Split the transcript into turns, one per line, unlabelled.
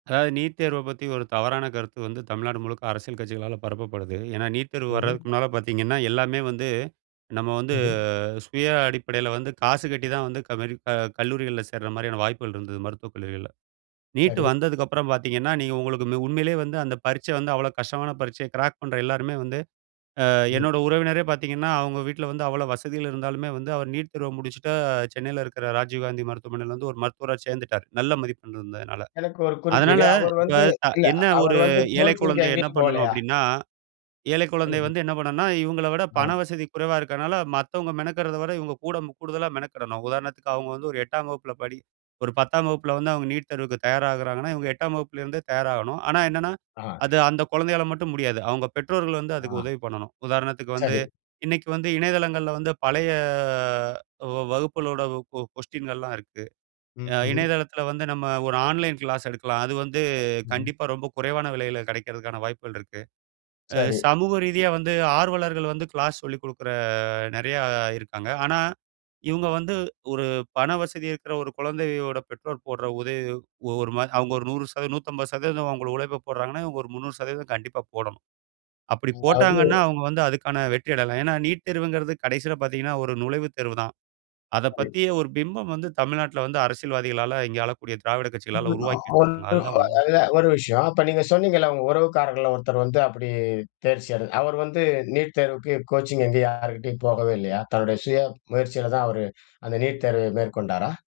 அதாவது நீட் தேர்வ பத்தி ஒரு தவறான கருத்து வந்து தமிழ்நாடு முழுக்க அரசியல் கட்சிகளால பரப்பப்படுது. ஏன்னா நீட் தேர்வு
ம்ஹ்ம்.
வரதுக்கு முன்னால பார்த்தீங்கன்னா, எல்லாமே வந்து நம்ம வந்து
ம்ஹ்ம்.
சுய அடிப்படையில வந்து காசு கட்டி தான் வந்து கமரிப்பா கல்லூரிகள்ல சேர்ற மாரியான வாய்ப்புகள் இருந்தது, மருத்துவக் கல்லூரிகள்ல. நீட்
சரி.
வந்ததுக்கப்பறம் பார்த்தீங்கன்னா, நீங்க உங்களுக்கு ம் உண்மையிலே வந்து அந்த பரீட்சை வந்து அவ்வளோ கஷ்டமான பரீட்சை. கிராக் பண்ணுற எல்லாருமே வந்து, அ
ம்.
என்னோட உறவினரே பார்த்தீங்கன்னா, அவங்க வீட்ல வந்து அவ்வளோ வசதிகள் இருந்தாலுமே வந்து அவர் நீட் தேர்வு முடிச்சுட்டு, சென்னையில இருக்கிற ராஜீவ்காந்தி மருத்துவமனையில வந்து ஒரு மருத்துவரா சேர்ந்துட்டார். நல்ல மதிப்பெண் இருந்ததுனால.
எனக்கு ஒரு
அதனால
குறுக்கீடு. அவரு
இப்ப
வந்து,
த
இல்ல
என்ன ஒரு
அவரு வந்து
ஏழை
கோச்சிங்
குழந்தை என்ன
எங்கயும்
பண்ணனும்
போகலையா?
அப்படீன்னா, ஏழை குழந்தை
ம்ஹ்ம்.
வந்து என்ன பண்ணனும்ன்னா இவங்கள விட பண
ஆ.
வசதி குறைவா இருக்கனால மத்தவங்க மெனக்கெடுறதை விட இவங்க கூட கூடுதலா மெனக்கெடணும். உதாரணத்துக்கு அவங்க வந்து ஒரு 8ஆம் வகுப்புல படி ஒரு 10ஆம் வகுப்பில வந்து அவங்க நீட் தேர்வுக்கு தயாராகுறாங்கன்னா, இவங்க 8ஆம் வகுப்பிலருந்தே தயாராகணும். ஆனா என்னன்னா,
ஆ.
அது அந்த குழந்தையால மட்டும் முடியாது. அவங்க பெற்றோர்கள் வந்து அதுக்கு
ஆ.
உதவி பண்ணணும். உதாரணத்துக்கு வந்து
சரி.
இன்னைக்கு வந்து இணையதளங்கள்ல வந்து பழைய வ வகுப்புகளோட ஒ கொ கொஸ்டீனல்லாம் இருக்கு. அ
ம்ஹ்ம்.
இணையதளத்தில வந்து நம்ம ஒரு ஆன்லைன் கிளாஸ் எடுக்கலாம். அது வந்து
ம்ஹ்ம்.
கண்டிப்பா ரொம்ப குறைவான விலையில கிடைக்கறதற்கான வாய்ப்புகள் இருக்கு. அ
சரி.
சமூக ரீதியா வந்து ஆர்வலர்கள் வந்து கிளாஸ் சொல்லிக் குடுக்கிற நெறையா இருக்காங்க. ஆனா இவுங்க வந்து ஒரு பண வசதி இருக்கிற ஒரு குழந்தையோட பெற்றோர் போடுற உதவி ஒரு மாரி அவங்க ஒரு 100 சத, 150% அவங்க உழைப்பை போடுறாங்கன்னா, இவங்க ஒரு 300% கண்டிப்பா போடணும். அப்படி போட்டாங்கன்னா
அதாவது
அவங்க வந்து அதுக்கான வெற்றிய அடையலாம். ஏன்னா நீட் தேர்வுங்கிறது கடைசியில பார்த்தீங்கன்னா, ஒரு நுழைவுத் தேர்வு தான். அத
சரி.
பத்திய ஒரு பிம்பம் வந்து தமிழ்நாட்டுல வந்து அரசியல்வாதிகளால, இங்க ஆளக்கூடிய திராவிட கட்சிகளால
[unintelligible] அ
உருவாக்கி வச்சுருக்காங்க. அதுதான் உண்மை.
ஒரு விஷயம். அப்ப நீங்க சொன்னீங்கல்ல, உங்க உறவுக்காரர்கள்ல ஒருத்தர் வந்து அப்படி தேர்ச்சியட, அவரு வந்து நீட் தேர்வுக்கு கோச்சிங் எங்கயும் யாருகிட்டயும் போகவே இல்லையா? தன்னுடைய சுய முயற்சியில தான் அவரு அந்த நீட் தேர்வை மேற்கொண்டாரா?